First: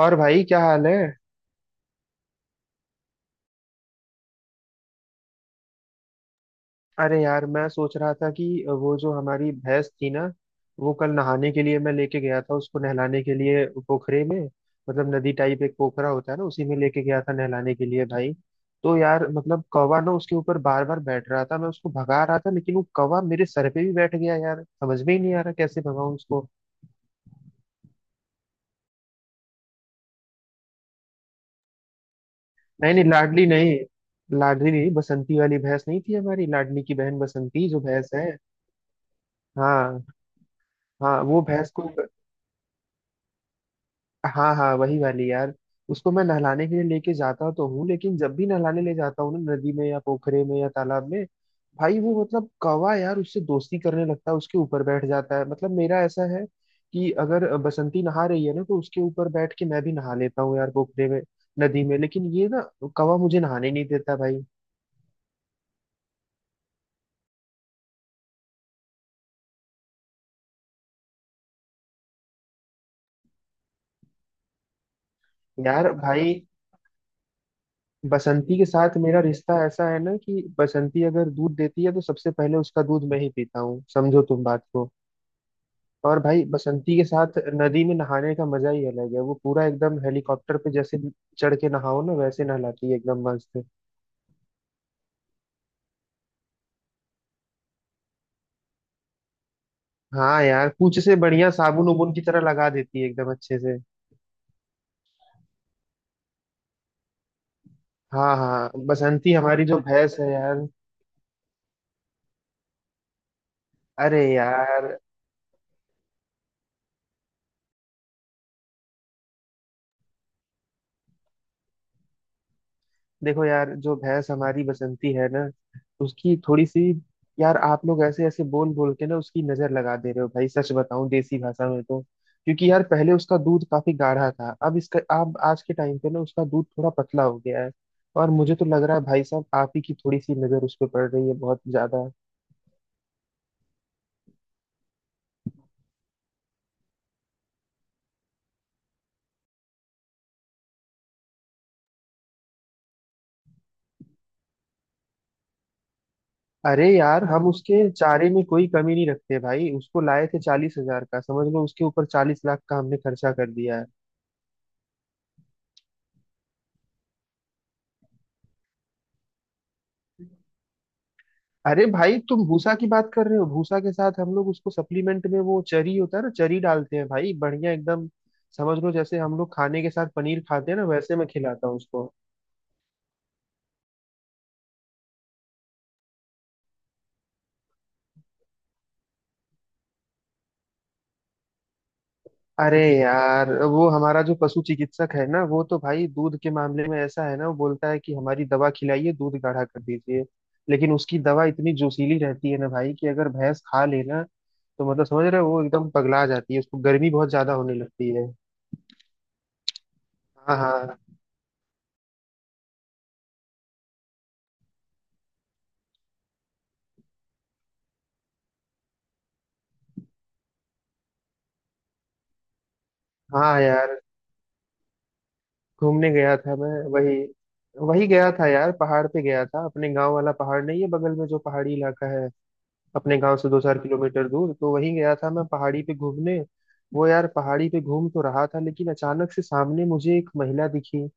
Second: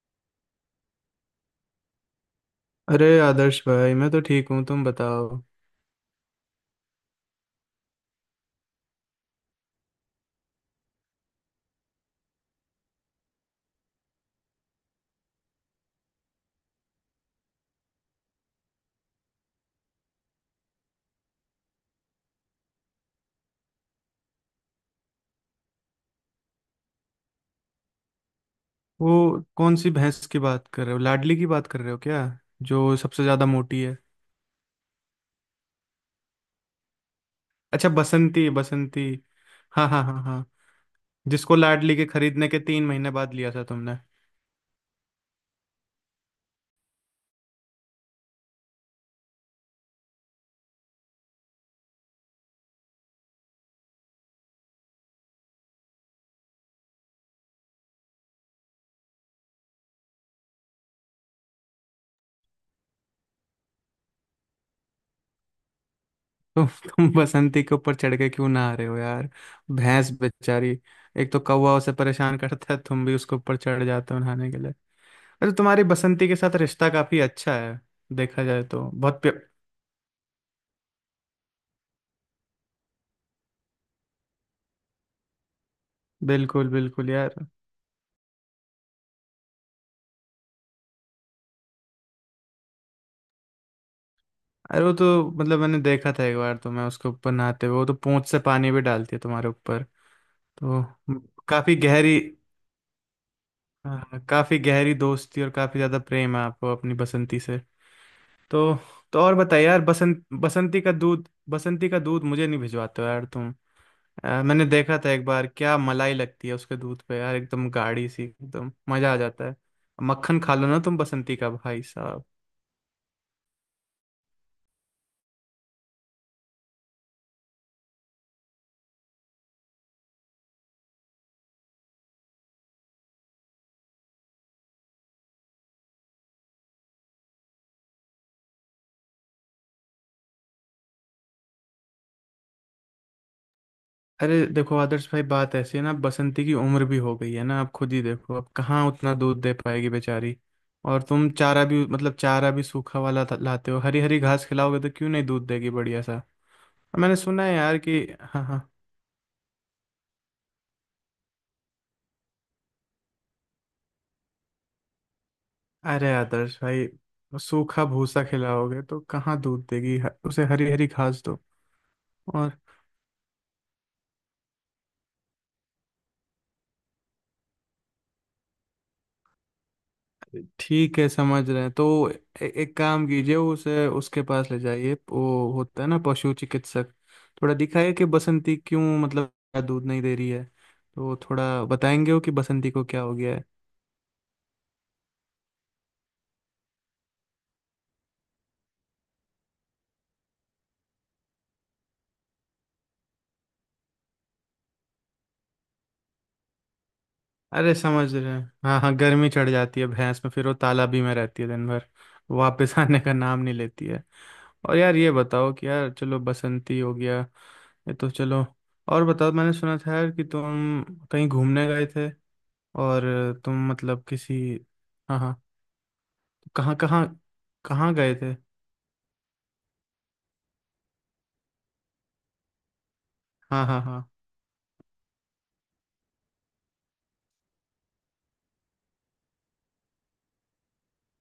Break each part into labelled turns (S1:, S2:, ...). S1: और भाई क्या हाल है?
S2: अरे आदर्श भाई, मैं तो ठीक हूँ, तुम बताओ।
S1: अरे यार मैं सोच रहा था कि वो जो हमारी भैंस थी ना वो कल नहाने के लिए मैं लेके गया था उसको नहलाने के लिए पोखरे में। मतलब नदी टाइप एक पोखरा होता है ना उसी में लेके गया था नहलाने के लिए भाई। तो यार मतलब कौवा ना उसके ऊपर बार बार बैठ रहा था, मैं उसको भगा रहा था लेकिन वो कौवा मेरे सर पे भी बैठ गया यार, समझ में ही नहीं आ रहा कैसे भगाऊं उसको।
S2: वो कौन सी भैंस की बात कर रहे हो, लाडली की बात कर रहे हो क्या?
S1: नहीं
S2: जो
S1: नहीं,
S2: सबसे
S1: लाडली
S2: ज्यादा
S1: नहीं।
S2: मोटी है।
S1: लाडली नहीं, बसंती वाली भैंस नहीं थी हमारी, लाडली की बहन बसंती जो
S2: अच्छा,
S1: भैंस है।
S2: बसंती बसंती। हाँ
S1: हाँ।
S2: हाँ हाँ हाँ।
S1: हाँ वो
S2: जिसको
S1: भैंस को।
S2: लाडली के खरीदने के 3 महीने बाद लिया था तुमने।
S1: हाँ हाँ, वही वाली यार। उसको मैं नहलाने के लिए लेके जाता तो हूँ, लेकिन जब भी नहलाने ले जाता हूँ ना नदी में या पोखरे में या तालाब में, भाई वो मतलब कौवा यार उससे दोस्ती करने लगता है, उसके ऊपर बैठ जाता है। मतलब मेरा ऐसा है कि अगर बसंती नहा रही है ना तो उसके ऊपर बैठ के मैं भी नहा लेता हूँ यार पोखरे में, नदी में। लेकिन ये ना कौवा मुझे नहाने नहीं देता भाई।
S2: तो तुम बसंती के ऊपर चढ़ के क्यों ना आ रहे हो यार? भैंस बेचारी। एक तो कौवा उसे परेशान करता है, तुम भी उसके ऊपर चढ़ जाते हो नहाने के लिए। अरे तुम्हारी
S1: यार
S2: बसंती
S1: भाई,
S2: के साथ रिश्ता काफी अच्छा है। देखा
S1: बसंती
S2: जाए
S1: के
S2: तो
S1: साथ मेरा
S2: बहुत
S1: रिश्ता ऐसा है ना कि बसंती अगर दूध देती है तो सबसे पहले उसका दूध मैं ही पीता हूँ, समझो तुम बात को। और भाई
S2: बिल्कुल
S1: बसंती के
S2: बिल्कुल यार।
S1: साथ नदी में नहाने का मजा ही अलग है, वो पूरा एकदम हेलीकॉप्टर पे जैसे चढ़ के नहाओ ना वैसे नहलाती है, एकदम मस्त।
S2: अरे वो तो मतलब मैंने देखा था एक बार, तो मैं उसके ऊपर नहाते हुए, वो तो पूंछ से पानी भी डालती है तुम्हारे ऊपर।
S1: हाँ यार,
S2: तो
S1: पूंछ से बढ़िया
S2: काफी
S1: साबुन उबुन
S2: गहरी।
S1: की तरह लगा देती है एकदम अच्छे से।
S2: हाँ, काफी गहरी दोस्ती और काफी ज्यादा प्रेम है आपको अपनी बसंती से।
S1: हाँ हाँ,
S2: तो तो और
S1: बसंती
S2: बताइए
S1: हमारी
S2: यार,
S1: जो भैंस है यार।
S2: बसंती का दूध मुझे नहीं भिजवाते हो यार तुम।
S1: अरे
S2: मैंने देखा
S1: यार।
S2: था एक बार, क्या मलाई लगती है उसके दूध पे यार, एकदम गाढ़ी सी, एकदम मजा आ जाता है। मक्खन खा लो ना तुम बसंती का, भाई साहब।
S1: देखो यार जो भैंस हमारी बसंती है ना उसकी थोड़ी सी। यार आप लोग ऐसे ऐसे बोल बोल के ना उसकी नजर लगा दे रहे हो भाई, सच बताऊं देसी भाषा में तो। क्योंकि यार पहले उसका दूध काफी गाढ़ा था, अब आज के टाइम पे ना उसका दूध थोड़ा पतला हो गया है। और मुझे तो लग रहा है भाई साहब आप ही की थोड़ी सी नजर उस पर पड़ रही है, बहुत ज्यादा।
S2: अरे देखो आदर्श भाई, बात ऐसी है ना, बसंती की उम्र भी हो गई है ना, आप खुद ही देखो, अब कहाँ उतना दूध दे पाएगी बेचारी। और तुम चारा भी, मतलब चारा भी सूखा वाला लाते हो, हरी हरी घास खिलाओगे तो क्यों नहीं दूध देगी बढ़िया सा। और
S1: अरे
S2: मैंने
S1: यार
S2: सुना
S1: हम
S2: है यार
S1: उसके
S2: कि,
S1: चारे
S2: हाँ
S1: में
S2: हाँ,
S1: कोई कमी नहीं रखते भाई, उसको लाए थे 40 हजार का समझ लो, उसके ऊपर 40 लाख का हमने खर्चा कर दिया है।
S2: अरे आदर्श भाई, सूखा भूसा खिलाओगे तो कहाँ दूध देगी, उसे हरी हरी घास दो।
S1: अरे भाई तुम
S2: और
S1: भूसा की बात कर रहे हो, भूसा के साथ हम लोग उसको सप्लीमेंट में वो चरी होता है ना चरी डालते हैं भाई, बढ़िया एकदम। समझ लो जैसे हम लोग खाने के साथ पनीर खाते हैं ना
S2: ठीक है,
S1: वैसे मैं
S2: समझ रहे हैं
S1: खिलाता हूँ
S2: तो,
S1: उसको।
S2: एक काम कीजिए, उसे उसके पास ले जाइए, वो होता है ना पशु चिकित्सक, थोड़ा दिखाइए कि बसंती क्यों मतलब दूध नहीं दे रही है, तो थोड़ा बताएंगे वो कि बसंती
S1: अरे
S2: को क्या हो गया है।
S1: यार वो हमारा जो पशु चिकित्सक है ना वो तो भाई दूध के मामले में ऐसा है ना, वो बोलता है कि हमारी दवा खिलाइए दूध गाढ़ा कर दीजिए। लेकिन उसकी दवा इतनी जोशीली रहती है ना भाई कि अगर भैंस खा लेना, तो मतलब समझ रहे हो वो एकदम पगला जाती है, उसको गर्मी बहुत ज्यादा
S2: अरे
S1: होने
S2: समझ
S1: लगती है।
S2: रहे हैं। हाँ हाँ, गर्मी चढ़ जाती है भैंस में, फिर वो
S1: हाँ
S2: तालाबी
S1: हाँ।
S2: में रहती है दिन भर, वापस आने का नाम नहीं लेती है। और यार ये बताओ कि, यार चलो बसंती हो गया, ये तो चलो, और बताओ, मैंने सुना था यार कि तुम कहीं घूमने गए थे, और
S1: हाँ
S2: तुम
S1: यार
S2: मतलब किसी, हाँ हाँ,
S1: घूमने गया था मैं।
S2: कहाँ कहाँ,
S1: वही
S2: कहाँ
S1: वही
S2: गए थे?
S1: गया था यार, पहाड़ पे गया था, अपने गांव वाला पहाड़ नहीं है बगल में जो पहाड़ी इलाका है अपने गांव से
S2: हाँ
S1: दो
S2: हाँ
S1: चार
S2: हाँ।
S1: किलोमीटर दूर, तो वहीं गया था मैं पहाड़ी पे घूमने। वो यार पहाड़ी पे घूम तो रहा था, लेकिन अचानक से सामने मुझे एक महिला दिखी।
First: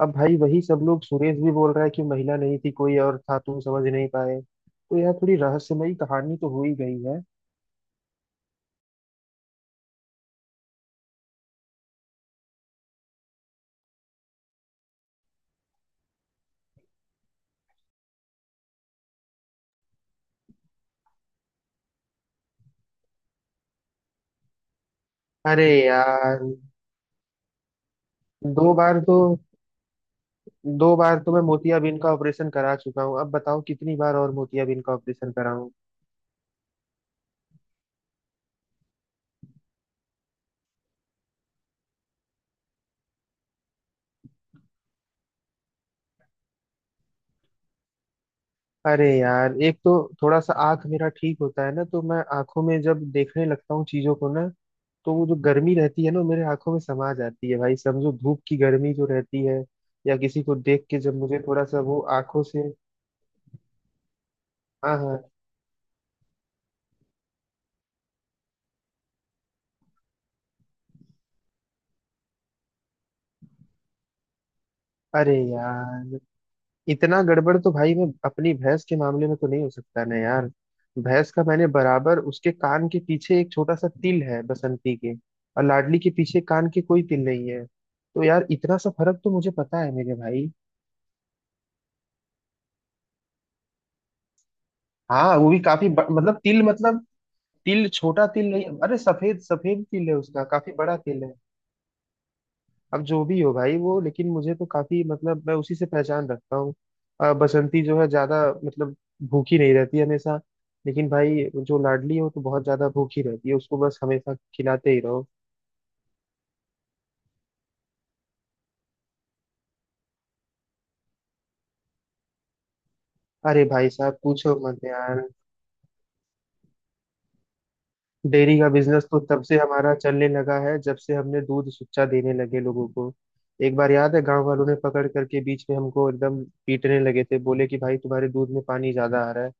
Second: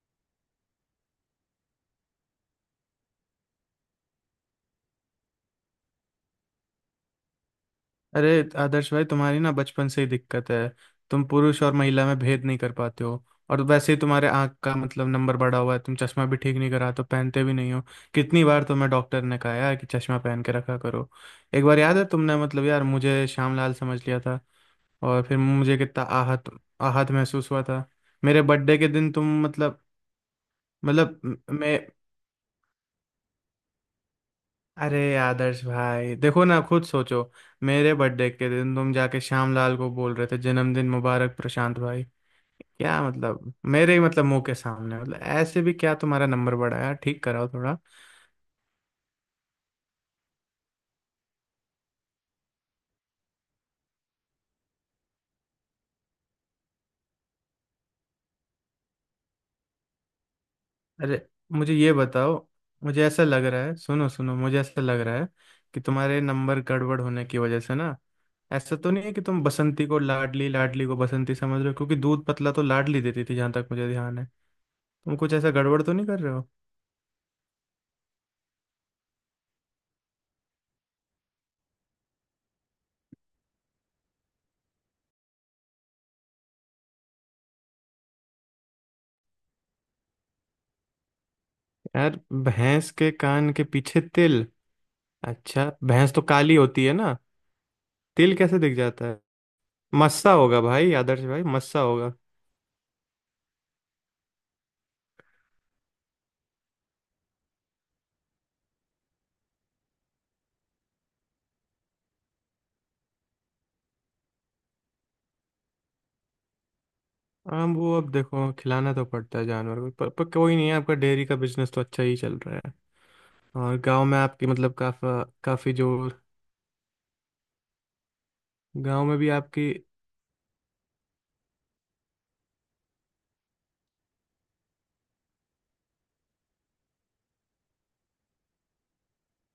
S1: अब भाई वही सब लोग, सुरेश भी बोल रहा है कि महिला नहीं थी कोई और था तुम समझ नहीं पाए, तो यार थोड़ी रहस्यमयी कहानी तो हो ही गई है।
S2: अरे आदर्श भाई, तुम्हारी ना बचपन से ही दिक्कत है, तुम पुरुष और महिला में भेद नहीं कर पाते हो। और वैसे ही तुम्हारे आंख का मतलब नंबर बढ़ा हुआ है, तुम चश्मा भी ठीक नहीं करा तो पहनते भी नहीं हो। कितनी बार तुम्हें डॉक्टर ने कहा है कि चश्मा पहन के रखा करो। एक बार याद है, तुमने मतलब यार मुझे श्यामलाल समझ लिया था और फिर
S1: अरे
S2: मुझे कितना
S1: यार।
S2: आहत, आहत महसूस हुआ था। मेरे
S1: दो
S2: बर्थडे के
S1: बार तो
S2: दिन तुम मतलब,
S1: दो बार
S2: मतलब
S1: तो मैं
S2: मैं,
S1: मोतियाबिंद का ऑपरेशन करा चुका हूँ, अब बताओ कितनी बार और मोतियाबिंद का
S2: अरे
S1: ऑपरेशन कराऊं।
S2: आदर्श भाई देखो ना, खुद सोचो। मेरे बर्थडे के दिन तुम जाके श्यामलाल को बोल रहे थे, जन्मदिन मुबारक प्रशांत भाई। क्या मतलब, मेरे ही मतलब मुंह के सामने, मतलब ऐसे भी क्या, तुम्हारा नंबर बढ़ाया, ठीक कराओ थोड़ा।
S1: अरे यार एक तो थोड़ा सा आंख मेरा ठीक होता है ना, तो मैं आंखों में जब देखने लगता हूँ चीजों को ना तो वो जो गर्मी रहती है ना वो मेरे आंखों में समा जाती है भाई, समझो धूप की गर्मी जो रहती है, या किसी को देख के जब
S2: अरे,
S1: मुझे थोड़ा
S2: मुझे
S1: सा
S2: ये
S1: वो
S2: बताओ,
S1: आंखों से।
S2: मुझे ऐसा लग रहा है, सुनो सुनो, मुझे ऐसा
S1: हाँ
S2: लग रहा
S1: हाँ।
S2: है कि तुम्हारे नंबर गड़बड़ होने की वजह से ना, ऐसा तो नहीं है कि तुम बसंती को लाडली, लाडली को बसंती समझ रहे हो, क्योंकि दूध पतला तो लाडली देती थी जहां तक मुझे ध्यान है। तुम
S1: अरे
S2: कुछ ऐसा गड़बड़ तो नहीं
S1: यार
S2: कर रहे हो?
S1: इतना गड़बड़ तो भाई मैं अपनी भैंस के मामले में तो नहीं हो सकता ना यार। भैंस का मैंने बराबर उसके कान के पीछे एक छोटा सा तिल है बसंती के, और लाडली के पीछे कान के कोई तिल नहीं है, तो यार इतना सा फर्क तो मुझे पता है मेरे भाई।
S2: यार भैंस के कान के पीछे तिल?
S1: हाँ वो भी
S2: अच्छा
S1: काफी
S2: भैंस तो
S1: मतलब
S2: काली
S1: तिल,
S2: होती है
S1: मतलब
S2: ना,
S1: तिल छोटा
S2: तिल
S1: तिल नहीं,
S2: कैसे दिख
S1: अरे
S2: जाता है?
S1: सफेद सफेद तिल है
S2: मस्सा
S1: उसका,
S2: होगा
S1: काफी बड़ा
S2: भाई,
S1: तिल
S2: आदर्श
S1: है।
S2: भाई, मस्सा होगा।
S1: अब जो भी हो भाई वो, लेकिन मुझे तो काफी मतलब मैं उसी से पहचान रखता हूँ। बसंती जो है ज्यादा मतलब भूखी नहीं रहती हमेशा, लेकिन भाई जो लाडली हो तो बहुत ज्यादा भूखी रहती है, उसको बस हमेशा खिलाते ही रहो।
S2: हाँ, वो अब देखो खिलाना तो पड़ता है जानवर को, पर कोई नहीं, है आपका डेयरी का बिजनेस तो अच्छा ही चल रहा है।
S1: अरे
S2: और
S1: भाई
S2: गांव
S1: साहब
S2: में आपकी
S1: पूछो
S2: मतलब
S1: मत यार।
S2: काफा काफी जो,
S1: डेयरी का बिजनेस
S2: गांव
S1: तो
S2: में भी
S1: तब से
S2: आपकी,
S1: हमारा चलने लगा है जब से हमने दूध सुच्चा देने लगे लोगों को। एक बार याद है गांव वालों ने पकड़ करके बीच में हमको एकदम पीटने लगे थे, बोले कि भाई तुम्हारे दूध में पानी ज्यादा आ रहा है।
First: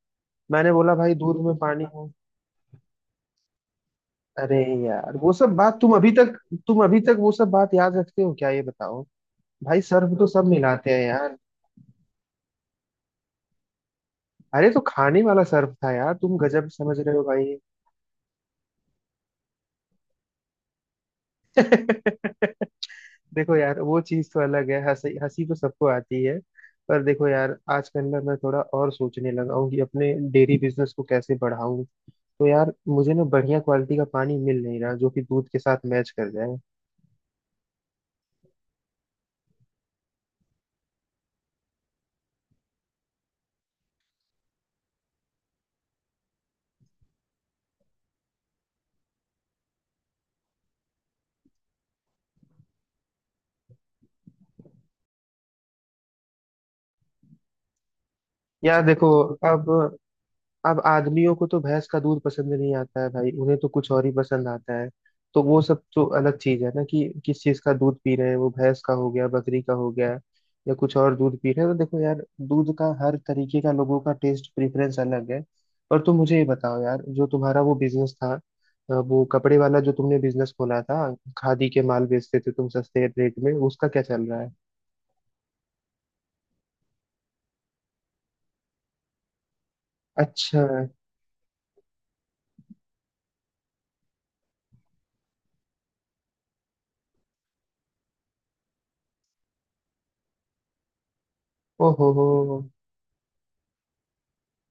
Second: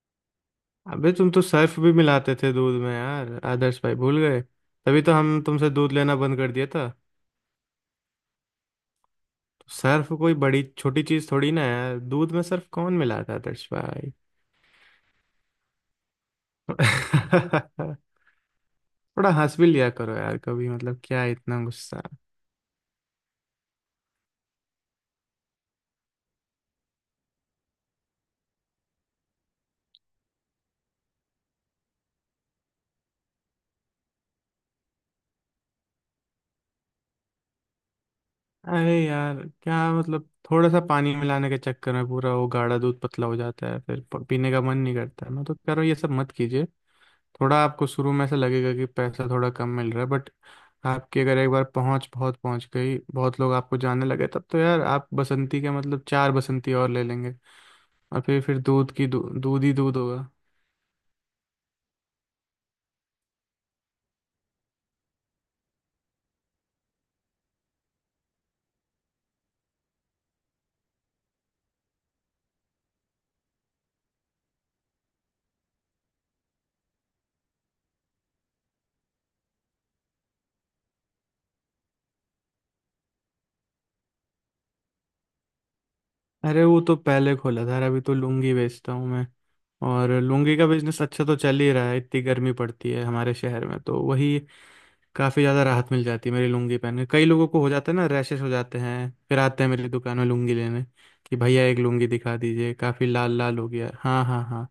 S1: मैंने बोला
S2: अबे
S1: भाई
S2: तुम तो
S1: दूध में
S2: सर्फ
S1: पानी
S2: भी
S1: है।
S2: मिलाते थे दूध में यार, आदर्श भाई भूल गए?
S1: अरे
S2: तभी तो
S1: यार वो
S2: हम
S1: सब
S2: तुमसे
S1: बात
S2: दूध
S1: तुम अभी
S2: लेना
S1: तक
S2: बंद कर दिया
S1: तुम
S2: था।
S1: अभी तक वो सब बात याद रखते हो क्या, ये बताओ। भाई
S2: सर्फ
S1: सर्फ तो
S2: कोई
S1: सब
S2: बड़ी
S1: मिलाते हैं
S2: छोटी चीज
S1: यार।
S2: थोड़ी ना है, दूध में सर्फ कौन मिलाता है दर्श भाई?
S1: अरे तो खाने वाला सर्फ था यार, तुम गजब समझ रहे हो भाई।
S2: थोड़ा हंस भी लिया करो यार कभी, मतलब क्या इतना गुस्सा?
S1: देखो यार वो चीज तो अलग है, हंसी हंसी तो सबको आती है। पर देखो यार आज के अंदर मैं थोड़ा और सोचने लगा हूँ कि अपने डेयरी बिजनेस को कैसे बढ़ाऊं। तो यार मुझे ना बढ़िया क्वालिटी का पानी मिल नहीं रहा जो कि दूध के साथ मैच कर जाए।
S2: अरे यार, क्या मतलब थोड़ा सा पानी मिलाने के चक्कर में पूरा वो गाढ़ा दूध पतला हो जाता है, फिर पीने का मन नहीं करता, मैं तो कह रहा हूँ ये सब मत कीजिए। थोड़ा आपको शुरू में ऐसा लगेगा कि पैसा थोड़ा कम मिल रहा है, बट आपकी अगर एक बार पहुंच, बहुत पहुंच गई, बहुत लोग आपको जानने लगे, तब तो यार आप बसंती के मतलब चार बसंती और ले लेंगे, और फिर
S1: यार
S2: दूध की
S1: देखो
S2: दूध
S1: अब
S2: ही दूध होगा।
S1: अब आदमियों को तो भैंस का दूध पसंद नहीं आता है भाई, उन्हें तो कुछ और ही पसंद आता है। तो वो सब तो अलग चीज है ना, कि किस चीज का दूध पी रहे हैं, वो भैंस का हो गया, बकरी का हो गया, या कुछ और दूध पी रहे हैं, तो देखो यार दूध का हर तरीके का लोगों का टेस्ट प्रेफरेंस अलग है। और तुम मुझे ये बताओ यार, जो तुम्हारा वो बिजनेस था, वो कपड़े वाला जो तुमने बिजनेस खोला था, खादी के माल बेचते थे तुम सस्ते रेट में, उसका क्या चल रहा है?
S2: अरे वो तो पहले खोला था यार, अभी तो लुंगी बेचता हूँ मैं। और लुंगी
S1: अच्छा।
S2: का बिजनेस अच्छा तो चल ही रहा है, इतनी गर्मी पड़ती है हमारे शहर में, तो वही काफ़ी ज़्यादा राहत मिल जाती है मेरी लुंगी पहन के, कई लोगों को हो जाता है ना रैशेस, हो जाते हैं, फिर आते हैं मेरी दुकान में लुंगी लेने कि भैया एक लुंगी
S1: ओहो हो।
S2: दिखा दीजिए, काफ़ी लाल लाल हो गया है। हाँ हाँ हाँ।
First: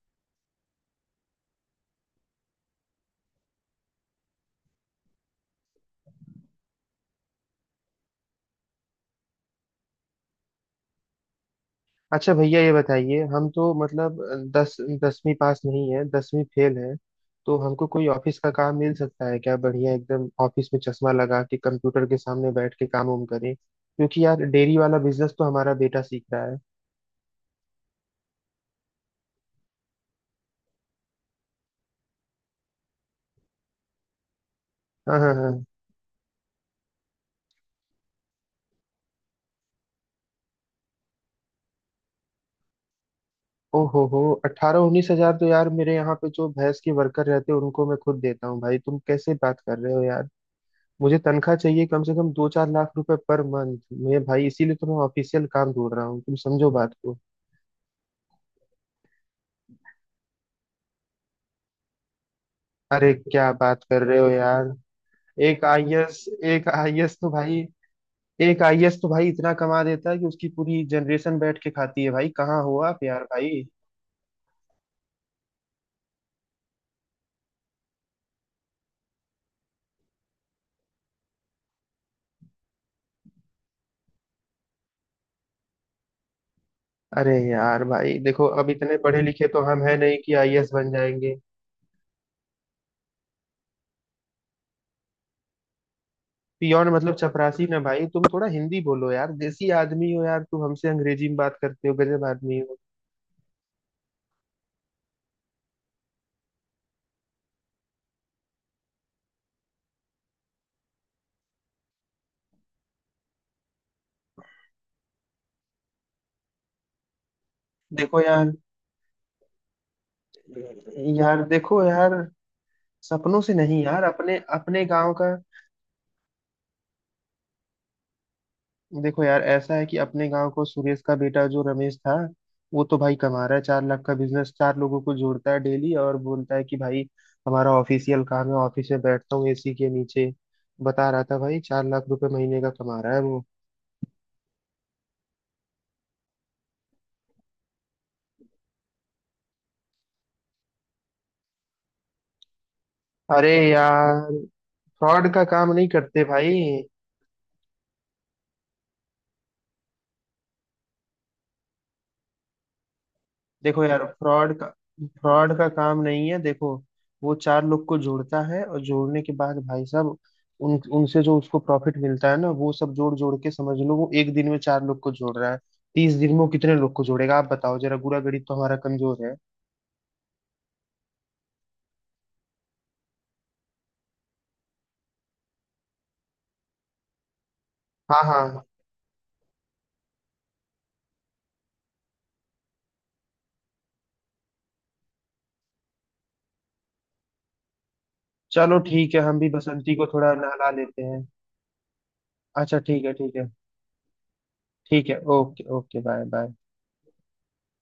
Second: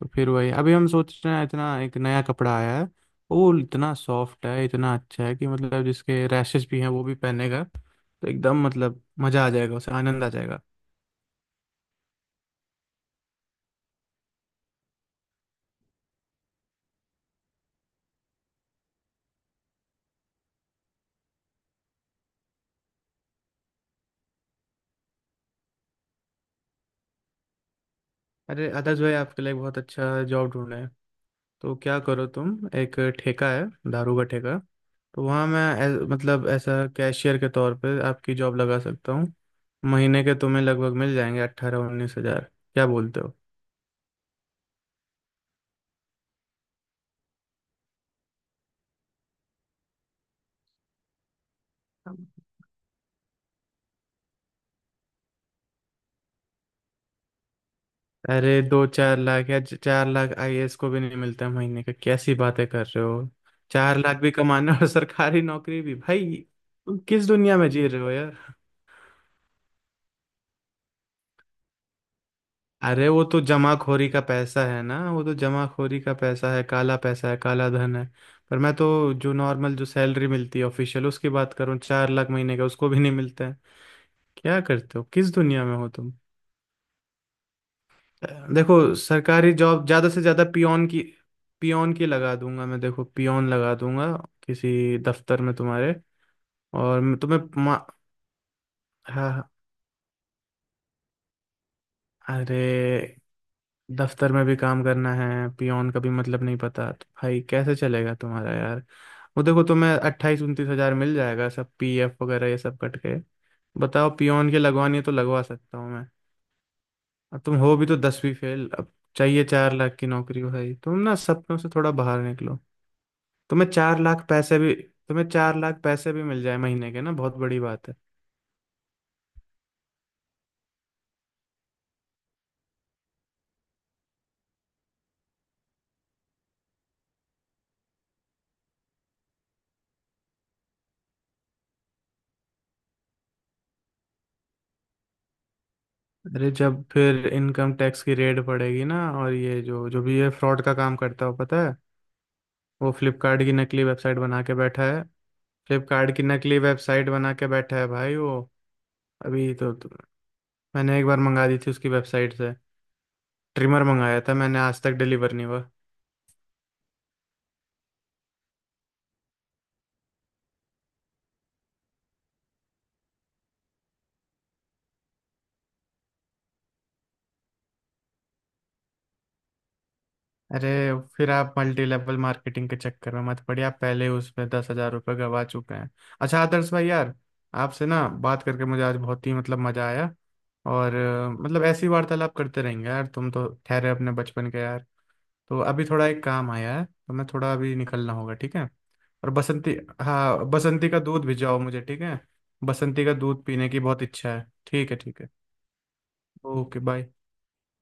S2: तो फिर वही अभी हम सोच रहे हैं, इतना एक नया कपड़ा आया है, वो इतना सॉफ्ट है, इतना अच्छा है कि मतलब जिसके रैशेस भी हैं वो भी पहनेगा, तो एकदम मतलब मज़ा आ जाएगा, उसे आनंद आ जाएगा।
S1: अच्छा भैया ये बताइए, हम तो मतलब दस 10वीं पास नहीं है, 10वीं फेल है। तो हमको कोई ऑफिस का काम मिल सकता है क्या? बढ़िया एकदम ऑफिस में चश्मा लगा के कंप्यूटर के सामने बैठ के काम वाम करें, क्योंकि यार डेयरी वाला बिजनेस तो हमारा बेटा सीख रहा है।
S2: अरे आदर्श भाई, आपके लिए एक बहुत अच्छा जॉब ढूंढना है। तो क्या करो, तुम, एक ठेका है, दारू का ठेका,
S1: हाँ
S2: तो
S1: हाँ
S2: वहाँ मैं
S1: हाँ।
S2: मतलब ऐसा कैशियर के तौर पे आपकी जॉब लगा सकता हूँ। महीने के तुम्हें लगभग मिल जाएंगे 18-19 हज़ार। क्या बोलते हो?
S1: ओ हो, अट्ठारह उन्नीस हजार तो यार मेरे यहाँ पे जो भैंस के वर्कर रहते हैं उनको मैं खुद देता हूँ भाई, तुम कैसे बात कर रहे हो यार। मुझे तनख्वाह चाहिए कम से कम दो चार लाख रुपए पर मंथ। मैं भाई इसीलिए तो मैं ऑफिशियल काम ढूंढ रहा हूँ, तुम समझो बात।
S2: अरे 2-4 लाख, या 4 लाख आईएएस को भी नहीं मिलता है महीने का, कैसी बातें कर रहे
S1: अरे
S2: हो?
S1: क्या बात
S2: चार
S1: कर
S2: लाख
S1: रहे हो
S2: भी
S1: यार।
S2: कमाना और सरकारी
S1: एक
S2: नौकरी भी,
S1: आईएएस
S2: भाई
S1: एक
S2: तुम
S1: आईएएस
S2: किस
S1: तो भाई
S2: दुनिया में जी रहे हो?
S1: एक आईएएस तो भाई इतना कमा देता है कि उसकी पूरी जनरेशन बैठ के खाती है भाई, कहाँ हो आप
S2: अरे
S1: यार
S2: वो तो
S1: भाई।
S2: जमाखोरी का पैसा है ना, वो तो जमाखोरी का पैसा है, काला पैसा है, काला धन है। पर मैं तो जो नॉर्मल जो सैलरी मिलती है ऑफिशियल, उसकी बात करूँ, 4 लाख महीने का उसको भी नहीं मिलता है। क्या करते हो, किस दुनिया में हो तुम?
S1: अरे यार भाई देखो अब
S2: देखो
S1: इतने पढ़े लिखे
S2: सरकारी
S1: तो हम
S2: जॉब
S1: है
S2: ज्यादा
S1: नहीं
S2: से
S1: कि
S2: ज्यादा
S1: आईएएस
S2: पियोन
S1: बन
S2: की
S1: जाएंगे।
S2: पियोन की लगा दूंगा मैं, देखो पियोन लगा दूंगा किसी दफ्तर में तुम्हारे।
S1: पियोन
S2: और
S1: मतलब
S2: मैं तुम्हें
S1: चपरासी ना भाई, तुम थोड़ा हिंदी बोलो यार,
S2: हाँ,
S1: देसी आदमी हो यार तुम, हमसे अंग्रेजी में बात करते हो, गजब आदमी
S2: अरे
S1: हो।
S2: दफ्तर में भी काम करना है, पियोन का भी मतलब नहीं पता, तो भाई कैसे चलेगा तुम्हारा यार? वो देखो तुम्हें 28-29 हज़ार मिल जाएगा, सब पीएफ वगैरह ये सब कट के। बताओ पियोन के लगवानी है तो लगवा सकता हूँ मैं। अब तुम हो भी तो
S1: देखो
S2: 10वीं
S1: यार।
S2: फेल, अब चाहिए 4 लाख की नौकरी, भाई तुम ना
S1: यार
S2: सपनों से
S1: देखो
S2: थोड़ा
S1: यार
S2: बाहर निकलो।
S1: सपनों से
S2: तुम्हें
S1: नहीं
S2: चार
S1: यार,
S2: लाख
S1: अपने
S2: पैसे भी,
S1: अपने गांव
S2: तुम्हें
S1: का।
S2: 4 लाख पैसे भी मिल जाए महीने के ना, बहुत बड़ी बात है।
S1: देखो यार ऐसा है कि अपने गांव को सुरेश का बेटा जो रमेश था, वो तो भाई कमा रहा है, 4 लाख का बिजनेस, चार लोगों को जोड़ता है डेली और बोलता है कि भाई हमारा ऑफिशियल काम है, ऑफिस में बैठता हूँ एसी के नीचे। बता रहा था भाई 4 लाख रुपए महीने का कमा रहा है वो।
S2: अरे जब फिर इनकम टैक्स की रेड पड़ेगी ना, और ये जो जो भी ये फ्रॉड का काम करता हो पता है, वो फ्लिपकार्ट
S1: अरे
S2: की नकली वेबसाइट
S1: यार
S2: बना के बैठा है।
S1: फ्रॉड का काम नहीं
S2: फ्लिपकार्ट की
S1: करते भाई।
S2: नकली वेबसाइट बना के बैठा है भाई वो। अभी तो मैंने एक बार मंगा दी थी उसकी वेबसाइट से, ट्रिमर
S1: देखो यार
S2: मंगाया था
S1: फ्रॉड
S2: मैंने,
S1: का
S2: आज तक डिलीवर नहीं
S1: फ्रॉड
S2: हुआ।
S1: का काम नहीं है देखो। वो चार लोग को जोड़ता है और जोड़ने के बाद भाई साहब उन उनसे जो उसको प्रॉफिट मिलता है ना वो सब जोड़ जोड़ के समझ लो, वो एक दिन में चार लोग को जोड़ रहा है, 30 दिन में वो कितने लोग को जोड़ेगा आप बताओ जरा, गुरा गणित तो हमारा कमजोर है।
S2: अरे फिर आप मल्टी लेवल मार्केटिंग के चक्कर में मत पड़िए, आप पहले ही उसमें 10 हज़ार रुपये गवा चुके हैं। अच्छा आदर्श भाई यार, आपसे ना
S1: हाँ हाँ
S2: बात
S1: हाँ।
S2: करके मुझे आज बहुत ही मतलब मजा आया। और मतलब ऐसी वार्तालाप करते रहेंगे यार, तुम तो ठहरे अपने बचपन के यार। तो अभी थोड़ा एक काम आया है, तो मैं थोड़ा अभी निकलना होगा, ठीक है?
S1: चलो ठीक है,
S2: और
S1: हम भी
S2: बसंती,
S1: बसंती को थोड़ा
S2: हाँ
S1: नहला
S2: बसंती का
S1: लेते हैं।
S2: दूध भिजवाओ मुझे, ठीक है?
S1: अच्छा ठीक
S2: बसंती
S1: है
S2: का
S1: ठीक
S2: दूध
S1: है।
S2: पीने की बहुत इच्छा है, ठीक है
S1: ठीक है,
S2: ठीक है।
S1: Okay okay, bye bye.
S2: Okay bye.